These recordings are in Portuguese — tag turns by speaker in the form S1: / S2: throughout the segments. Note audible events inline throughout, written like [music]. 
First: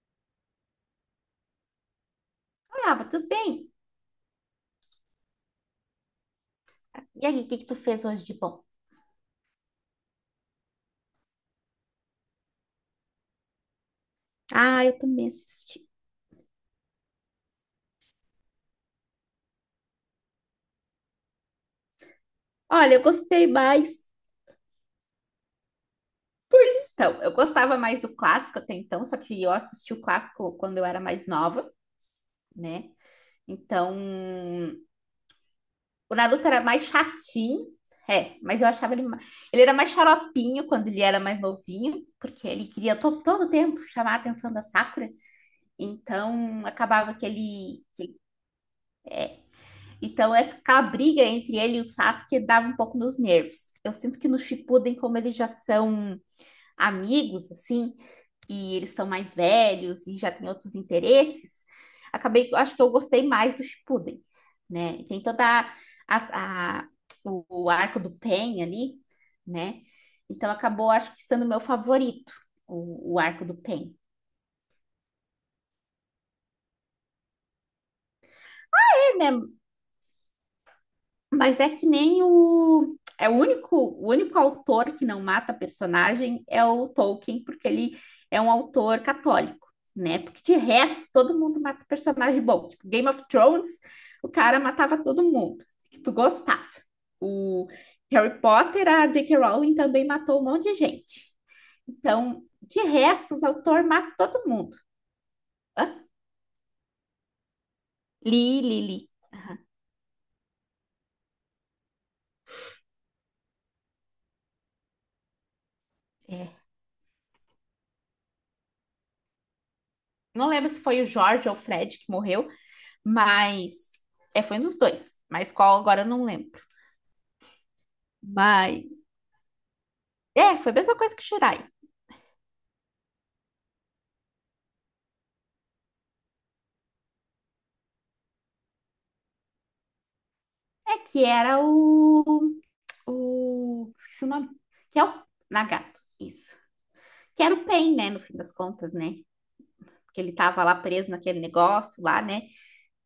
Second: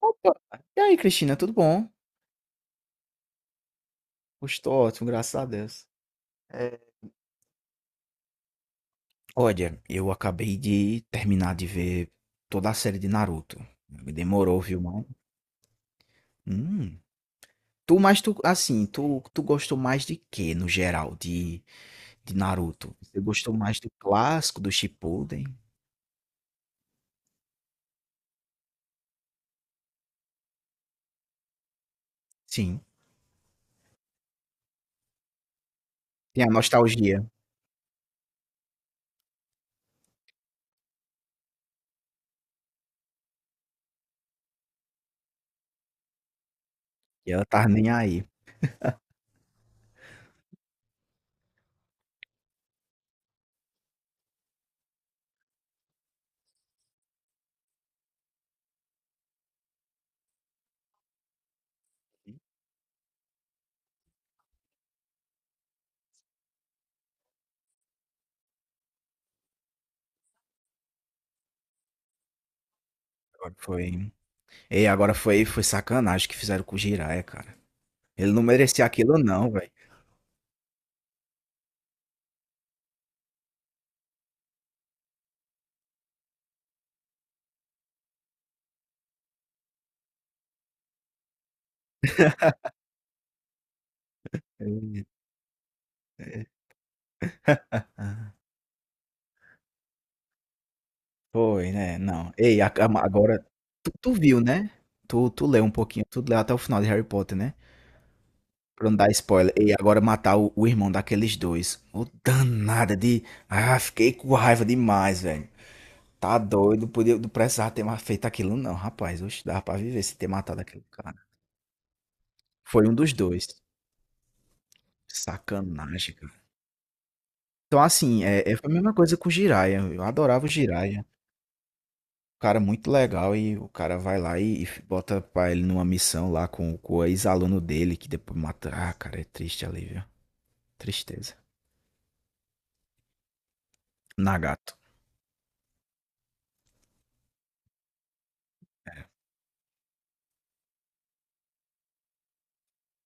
S1: Opa! E aí, Cristina, tudo bom?
S2: Brava, tudo bem?
S1: Estou ótimo, graças a Deus. É,
S2: E aí, o que que tu fez hoje de bom?
S1: Olha, eu acabei de terminar de ver toda a série de Naruto. Me demorou, viu,
S2: Ah, eu
S1: mano?
S2: também assisti.
S1: Hum. Assim, tu gostou mais de quê, no geral, de
S2: Olha,
S1: Naruto?
S2: eu
S1: Você
S2: gostei
S1: gostou mais do
S2: mais.
S1: clássico, do Shippuden?
S2: Então, eu gostava mais do clássico até então, só que eu assisti o clássico quando eu era mais nova,
S1: Sim.
S2: né? Então, o
S1: Tem
S2: Naruto
S1: a
S2: era mais
S1: nostalgia.
S2: chatinho, é, mas eu achava ele era mais xaropinho quando ele era mais novinho, porque ele queria todo tempo chamar a atenção da Sakura. Então, acabava que
S1: E ela tá
S2: ele,
S1: nem
S2: que.
S1: aí.
S2: Então, essa a briga entre ele e o Sasuke dava um pouco nos nervos. Eu sinto que no Shippuden, como eles já são amigos, assim, e eles estão mais velhos e já têm outros interesses, acabei, acho que eu gostei mais do Shippuden, né? E tem toda a- a- o arco do Pen ali, né? Então, acabou, acho que sendo o meu favorito, o arco
S1: Agora
S2: do Pen.
S1: foi. Ei, agora foi sacanagem que fizeram com o Jiraiya, cara. Ele não merecia
S2: É,
S1: aquilo,
S2: né?
S1: não, velho.
S2: Mas é que nem o. É o único autor que não mata personagem é o Tolkien, porque ele é um autor católico, né? Porque de resto, todo mundo mata personagem bom. Tipo, Game of Thrones, o cara matava
S1: Eita.
S2: todo mundo que tu gostava. O
S1: Ah,
S2: Harry Potter, a J.K. Rowling também matou um monte de gente.
S1: foi, né? Não.
S2: Então,
S1: Ei,
S2: de resto, os
S1: agora
S2: autores
S1: tu
S2: matam
S1: viu,
S2: todo
S1: né?
S2: mundo.
S1: Tu leu um pouquinho,
S2: Hã?
S1: tu leu até o final de Harry Potter, né?
S2: Li, li,
S1: Pra não
S2: li.
S1: dar spoiler.
S2: Aham,
S1: E agora matar o irmão daqueles dois. Ô, danada de. Ah, fiquei com raiva demais, velho. Tá
S2: é.
S1: doido, podia, não precisava ter mais feito aquilo, não, rapaz. Oxe, dava pra viver se ter
S2: Não
S1: matado
S2: lembro se
S1: aquele
S2: foi o
S1: cara.
S2: Jorge ou o Fred que morreu.
S1: Foi um dos dois.
S2: Mas. É, foi um dos dois. Mas qual agora eu
S1: Sacanagem,
S2: não
S1: cara.
S2: lembro.
S1: Então, assim, foi a
S2: Mas.
S1: mesma coisa com o Jiraiya. Eu adorava o
S2: É, foi a mesma
S1: Jiraiya.
S2: coisa que o Shirai.
S1: Cara muito legal e o cara vai lá e bota pra ele numa missão lá com o ex-aluno dele, que depois mata. Ah, cara, é triste ali, viu?
S2: É que
S1: Tristeza.
S2: era o. O. Esqueci o nome.
S1: Nagato.
S2: Que é o Nagato. Isso. Que era o Pain, né? No fim das contas, né? Porque ele tava lá preso naquele negócio lá, né?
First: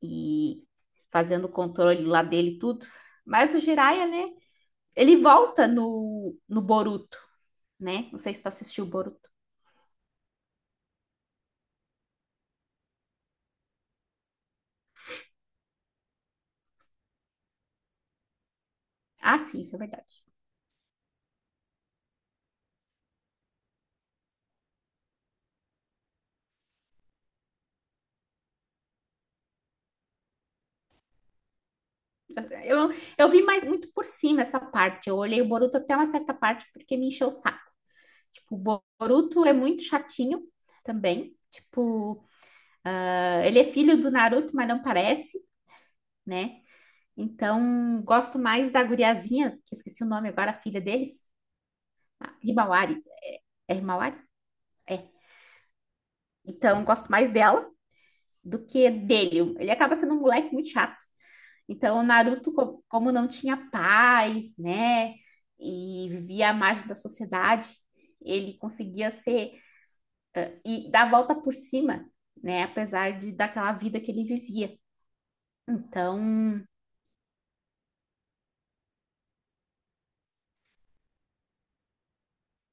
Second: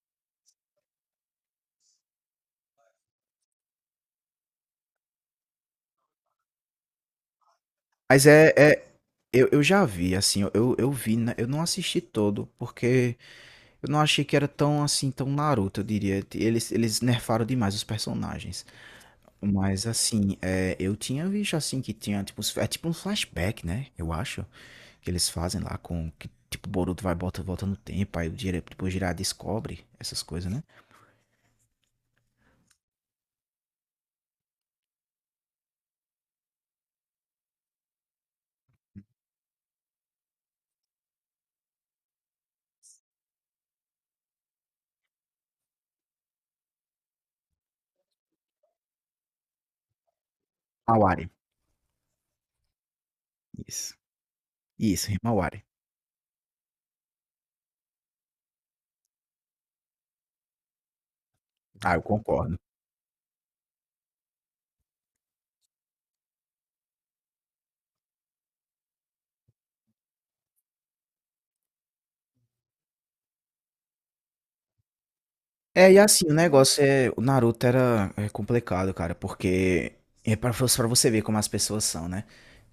S2: E fazendo o controle lá dele e tudo. Mas o Jiraiya, né? Ele volta no Boruto, né? Não
S1: Mas
S2: sei se tu assistiu o Boruto.
S1: eu já vi, assim, eu vi, né? Eu não assisti todo, porque eu não achei que era tão, assim, tão Naruto, eu diria. Eles nerfaram demais os personagens.
S2: Ah, sim, isso é
S1: Mas
S2: verdade.
S1: assim, eu tinha visto assim que tinha tipo, é tipo um flashback, né? Eu acho que eles fazem lá com que tipo o Boruto vai bota volta no tempo, aí o Jiraiya, tipo, o Jiraiya descobre essas coisas, né?
S2: Eu, não- eu vi mais muito por cima essa parte. Eu olhei o Boruto até uma certa parte porque me encheu o saco. Tipo, o Boruto é muito chatinho também. Tipo, ah, ele é filho do Naruto, mas não parece, né? Então, gosto mais da guriazinha, que eu esqueci o nome agora, a filha deles,
S1: Awari.
S2: a Himawari. É
S1: Isso.
S2: Himawari? É.
S1: Isso, rima Awari.
S2: Então, gosto mais dela do que dele. Ele acaba sendo um moleque muito chato.
S1: Ah,
S2: Então,
S1: eu
S2: o Naruto,
S1: concordo.
S2: como não tinha paz, né, e vivia à margem da sociedade, ele conseguia ser e dar a volta por cima, né, apesar de daquela vida que ele vivia.
S1: E assim, o
S2: Então,
S1: negócio é. O Naruto era é complicado, cara, porque. É pra, pra você ver como as pessoas são, né?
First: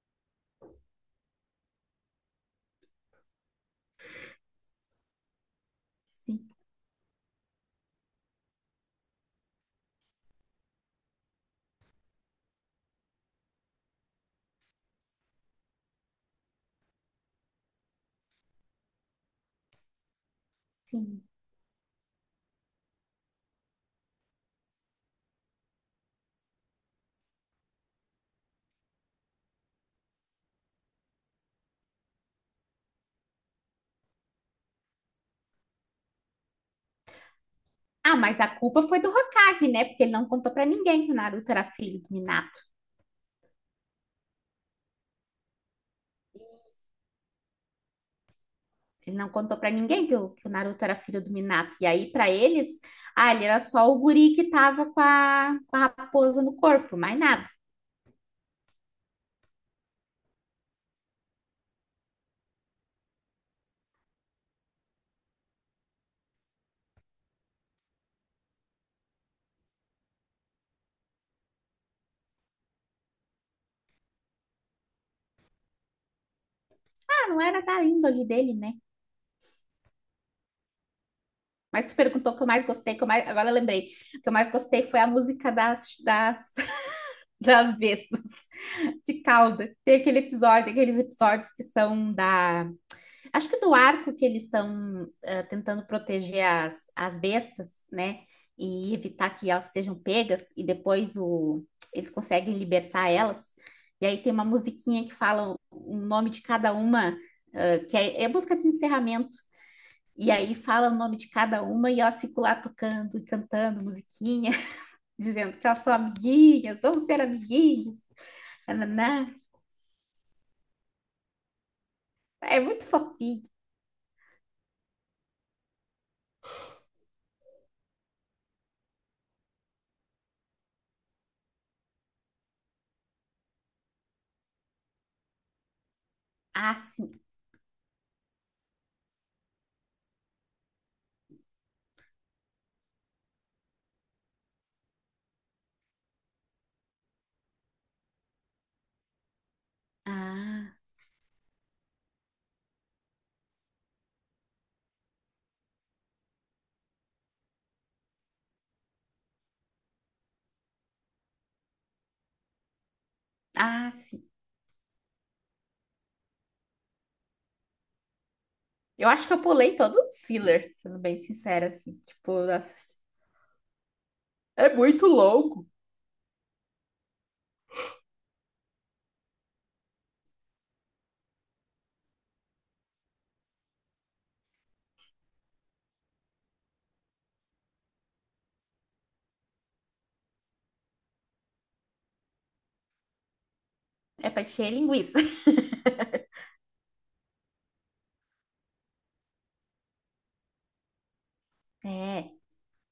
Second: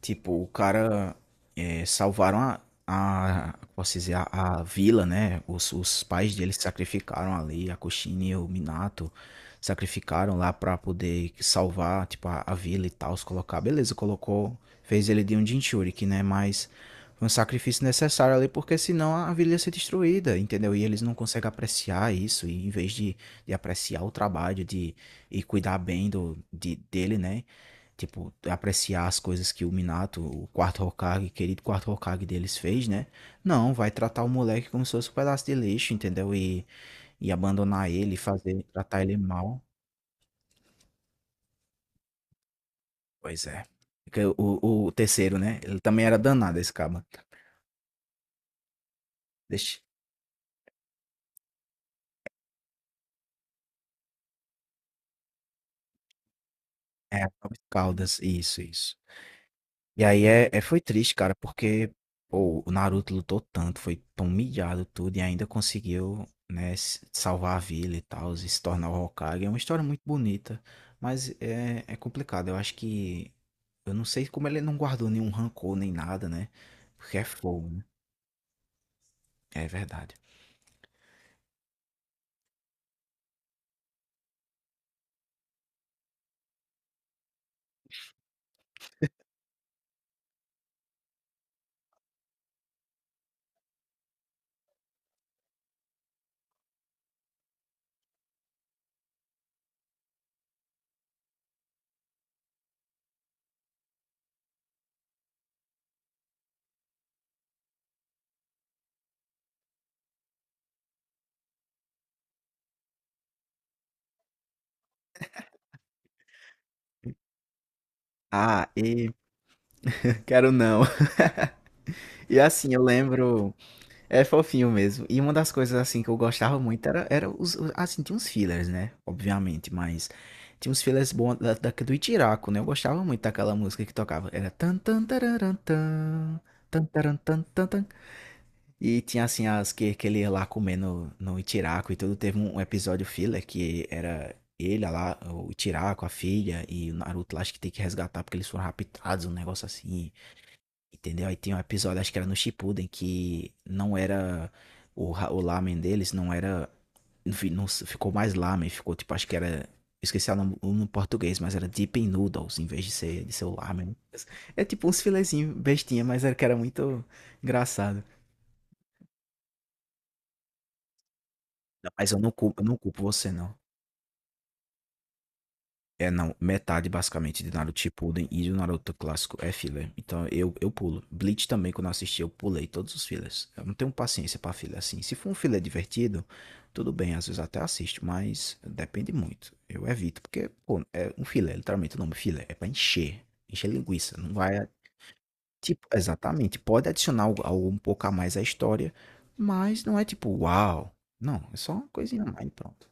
S1: Tipo, o cara. Salvaram a. A posso dizer, a, vila, né? Os pais
S2: sim,
S1: dele se sacrificaram ali, a Kushina e o Minato sacrificaram lá pra poder salvar, tipo, a vila e tal, se colocar. Beleza, colocou. Fez ele de um Jinchuriki, né? Mas um sacrifício necessário ali, porque senão a vila ia ser destruída, entendeu? E eles não
S2: sim.
S1: conseguem apreciar isso, e em vez de, apreciar o trabalho de, e cuidar bem do, de, dele, né? Tipo, apreciar as coisas que o Minato, o quarto Hokage, querido quarto Hokage deles fez, né? Não, vai tratar o moleque como se fosse um pedaço de lixo, entendeu? E abandonar ele,
S2: Ah, mas a
S1: fazer,
S2: culpa foi
S1: tratar
S2: do
S1: ele mal.
S2: Hokage, né? Porque ele não contou pra ninguém que o Naruto era filho do Minato.
S1: Pois é. Porque o terceiro, né? Ele também era danado, esse caba.
S2: Ele não contou pra
S1: Deixa.
S2: ninguém que o Naruto era filho do Minato. E aí, pra eles, ah, ele era só o guri que tava com a raposa no corpo, mais
S1: É,
S2: nada.
S1: Caldas, isso, isso. E aí foi triste, cara, porque pô, o Naruto lutou tanto, foi tão humilhado tudo e ainda conseguiu, né, salvar a vila e tal, e se tornar o Hokage. É uma história muito bonita, mas é complicado. Eu acho que eu não sei como ele não guardou nenhum rancor nem nada, né? Porque é
S2: Ah, não era
S1: fogo, né?
S2: da índole dele, né?
S1: É verdade.
S2: Mas tu perguntou o que eu mais gostei, que eu mais. Agora eu lembrei. O que eu mais gostei foi a música [laughs] das bestas, de cauda. Tem aquele episódio, aqueles episódios que são da. Acho que do arco que eles estão tentando proteger as bestas, né? E evitar que elas sejam pegas, e depois o. Eles conseguem libertar elas. E aí tem uma musiquinha que fala o nome de cada uma, que é música de encerramento. E aí fala o nome de cada uma e elas ficam lá tocando e cantando musiquinha, [laughs] dizendo que elas são amiguinhas, vamos ser amiguinhas.
S1: Ah, e
S2: Nananá.
S1: [laughs] quero não. [laughs] E
S2: É
S1: assim, eu
S2: muito fofinho.
S1: lembro. É fofinho mesmo. E uma das coisas assim que eu gostava muito era assim, tinha uns fillers, né? Obviamente, mas tinha uns fillers bons do Itiraco, né? Eu gostava muito daquela música que tocava. Era tan tan tararan, tan,
S2: Ah,
S1: tan taran,
S2: sim.
S1: tan tan tan. E tinha assim as que ele ia lá comer no Itiraco e tudo. Teve um episódio filler que era ele lá, o Itiraco, a filha e o Naruto lá, acho que tem que resgatar porque eles foram raptados, um negócio assim.
S2: Ah,
S1: Entendeu? Aí tem um episódio, acho que era no Shippuden, que não era o lamen deles, não era. Não, não ficou mais lamen, ficou tipo, acho que era. Esqueci o nome em português, mas era Deep in Noodles, em vez de ser, o
S2: ah,
S1: lamen.
S2: sim.
S1: É tipo uns filezinhos bestinha, mas era que era muito engraçado.
S2: Eu acho que eu pulei todos os filler, sendo bem sincera,
S1: Não,
S2: assim.
S1: mas eu não
S2: Tipo,
S1: culpo, eu não
S2: nossa,
S1: culpo você, não.
S2: é muito longo.
S1: É, não, metade basicamente de Naruto Shippuden e do Naruto clássico é filler. Então eu pulo. Bleach também, quando eu assisti, eu pulei todos os fillers. Eu não tenho paciência pra filler assim. Se for um filler divertido, tudo bem, às vezes até assisto, mas depende muito. Eu evito, porque, pô, é um filler, literalmente o nome filler é pra encher, encher linguiça.
S2: É
S1: Não
S2: pra
S1: vai,
S2: encher linguiça. [laughs]
S1: tipo, exatamente. Pode adicionar algo um pouco a mais à história, mas não é tipo, uau. Não, é só uma coisinha a
S2: É.
S1: mais, e pronto.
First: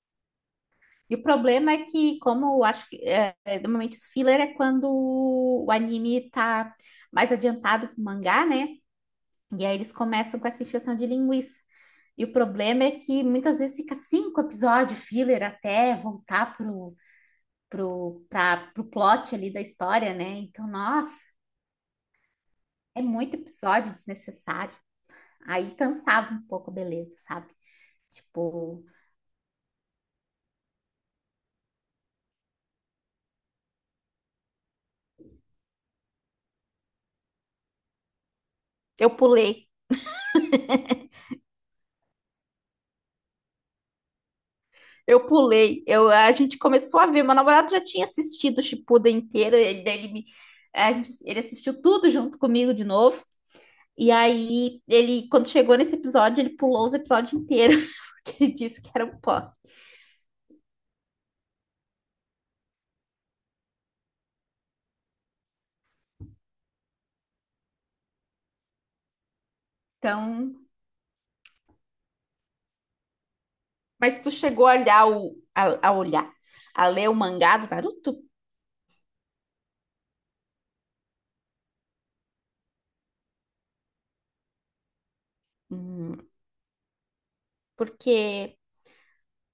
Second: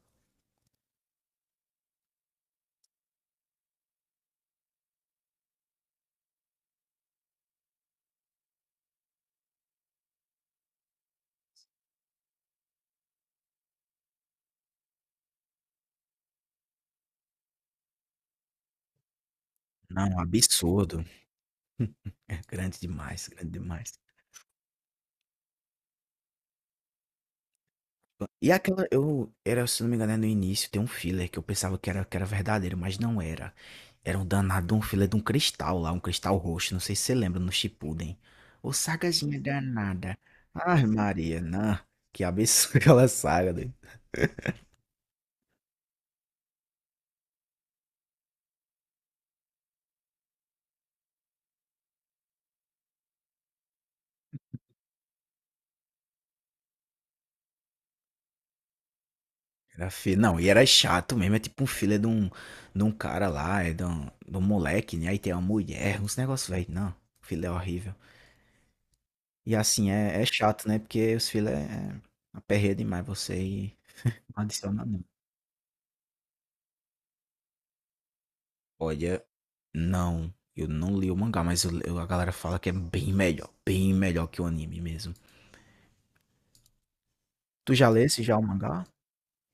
S2: E o problema é que, como eu acho que é, normalmente os filler é quando o anime tá mais adiantado que o mangá, né? E aí eles começam com essa encheção de linguiça. E o problema é que muitas vezes fica cinco episódios filler até voltar pro plot ali da história,
S1: Não,
S2: né? Então,
S1: absurdo.
S2: nossa,
S1: É grande
S2: é
S1: demais,
S2: muito
S1: grande demais.
S2: episódio desnecessário. Aí cansava um pouco, beleza, sabe?
S1: E
S2: Tipo.
S1: aquela, eu, era, se não me engano, é no início, tem um filler que eu pensava que era verdadeiro, mas não era. Era um danado, um filler de um cristal lá, um cristal roxo, não sei se você lembra, no Shippuden. Ô,
S2: Eu
S1: sagazinha
S2: pulei.
S1: danada. Ai, Maria, não. Que absurdo [laughs] aquela saga, doido.
S2: Eu pulei. A gente começou a ver. Meu namorado já tinha assistido o Shippuden inteiro. Ele, me- a gente- ele assistiu tudo junto comigo de novo. E aí, ele, quando chegou nesse episódio, ele pulou os episódios inteiros, [laughs] porque ele disse que era um pó.
S1: Não, e era chato mesmo, é tipo um filler de um cara lá, é de um moleque, né? Aí tem uma mulher, uns negócios, velho. Não, filler é horrível. E assim, é
S2: Então,
S1: chato, né? Porque os filler é aperreia demais você e
S2: mas tu
S1: não
S2: chegou a
S1: adiciona.
S2: olhar o, a olhar, a ler o mangá do Naruto?
S1: Olha, não. Eu não li o mangá, mas a galera fala que é bem melhor. Bem melhor que o anime mesmo.
S2: Hum,
S1: Tu já lesse já o
S2: porque
S1: mangá?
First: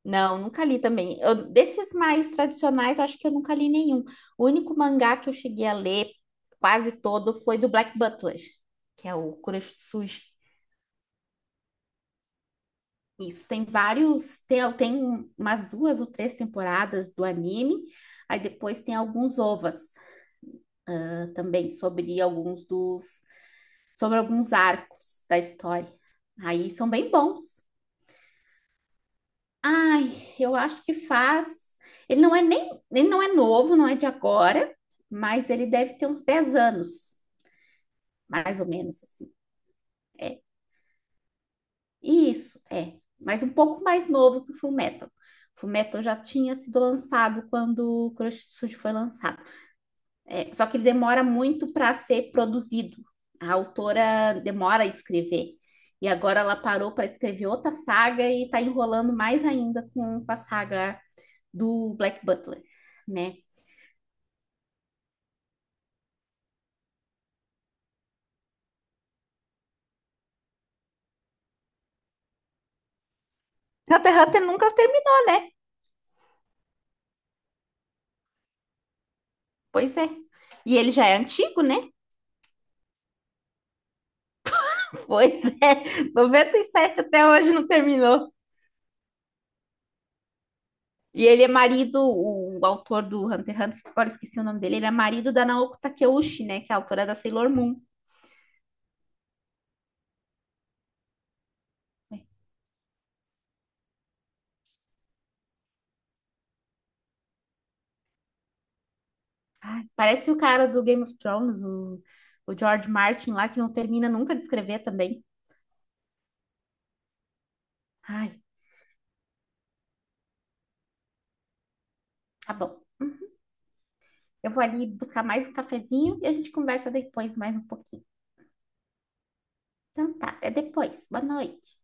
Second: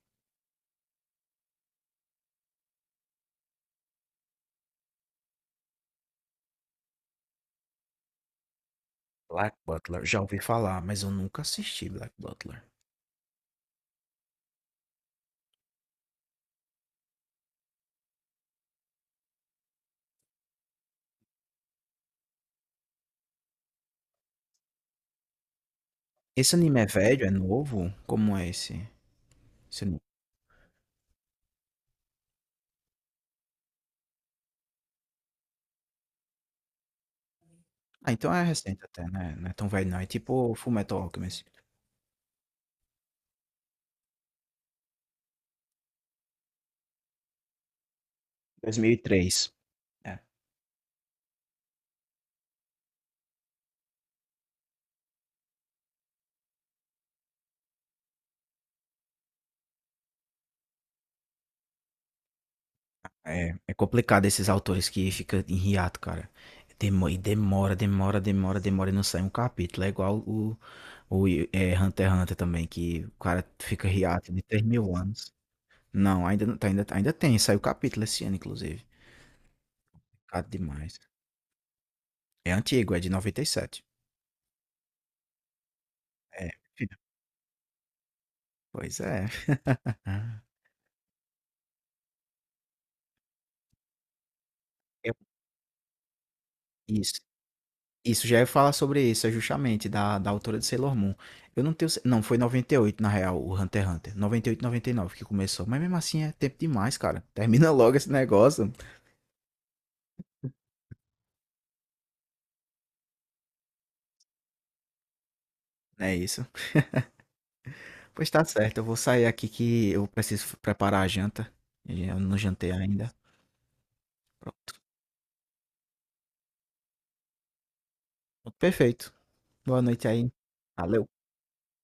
S2: não, nunca li também. Desses mais tradicionais, eu acho que eu nunca li nenhum. O único mangá que eu cheguei a ler quase todo foi do Black Butler, que é o
S1: Black Butler. Já
S2: Kuroshitsuji.
S1: ouvi falar, mas eu nunca assisti Black Butler.
S2: Isso, tem vários, tem umas duas ou três temporadas do anime, aí depois tem alguns ovas também sobre alguns arcos da história.
S1: Esse
S2: Aí
S1: anime é
S2: são bem
S1: velho? É
S2: bons.
S1: novo? Como é esse anime?
S2: Ai, eu acho que faz, ele não é novo, não é de agora, mas ele deve ter uns 10 anos,
S1: Ah, então é
S2: mais ou
S1: recente
S2: menos
S1: até,
S2: assim.
S1: né? Não é tão velho não. É tipo Fullmetal Alchemist.
S2: Isso, é. Mas um pouco mais novo que o Fullmetal. O Fullmetal já tinha sido lançado quando o Kuroshitsuji foi lançado.
S1: 2003. É.
S2: É, só que ele demora muito para ser produzido. A autora demora a escrever. E agora ela parou para escrever outra saga e está enrolando mais ainda com a saga do Black Butler, né?
S1: É complicado esses autores que fica em hiato, cara. E demora, demora, demora, demora e não sai um capítulo. É igual o Hunter x Hunter também, que o cara fica
S2: Hunter x
S1: hiato
S2: Hunter
S1: de três
S2: nunca
S1: mil
S2: terminou,
S1: anos.
S2: né?
S1: Não, ainda, não tá- ainda, ainda, tem, saiu capítulo esse ano, inclusive.
S2: Pois é.
S1: Complicado
S2: E ele
S1: demais.
S2: já é antigo, né?
S1: É antigo, é de 97.
S2: [laughs] Pois é.
S1: É,
S2: Noventa e
S1: filho,
S2: sete até hoje não terminou.
S1: pois é. Ah,
S2: E ele é marido, o autor do Hunter x Hunter, que agora esqueci o nome dele, ele é
S1: é
S2: marido da Naoko Takeuchi, né? Que é a autora da
S1: isso.
S2: Sailor Moon.
S1: Isso, já ia falar sobre isso, é justamente da autora de Sailor Moon. Eu não tenho. Não, foi 98 na real, o Hunter x Hunter. Noventa e oito, 99 que começou. Mas mesmo assim é tempo demais, cara. Termina [laughs] logo esse negócio.
S2: Ai, parece o cara do Game of Thrones, o George Martin lá, que não termina nunca de escrever também.
S1: É isso. Pois
S2: Ai,
S1: tá certo, eu vou sair aqui que eu preciso preparar a janta. Eu não
S2: tá
S1: jantei
S2: bom.
S1: ainda.
S2: Eu vou
S1: Pronto,
S2: ali buscar mais um cafezinho e a gente conversa depois mais um pouquinho.
S1: perfeito. Boa noite
S2: Então tá,
S1: aí.
S2: até depois.
S1: Valeu.
S2: Boa noite.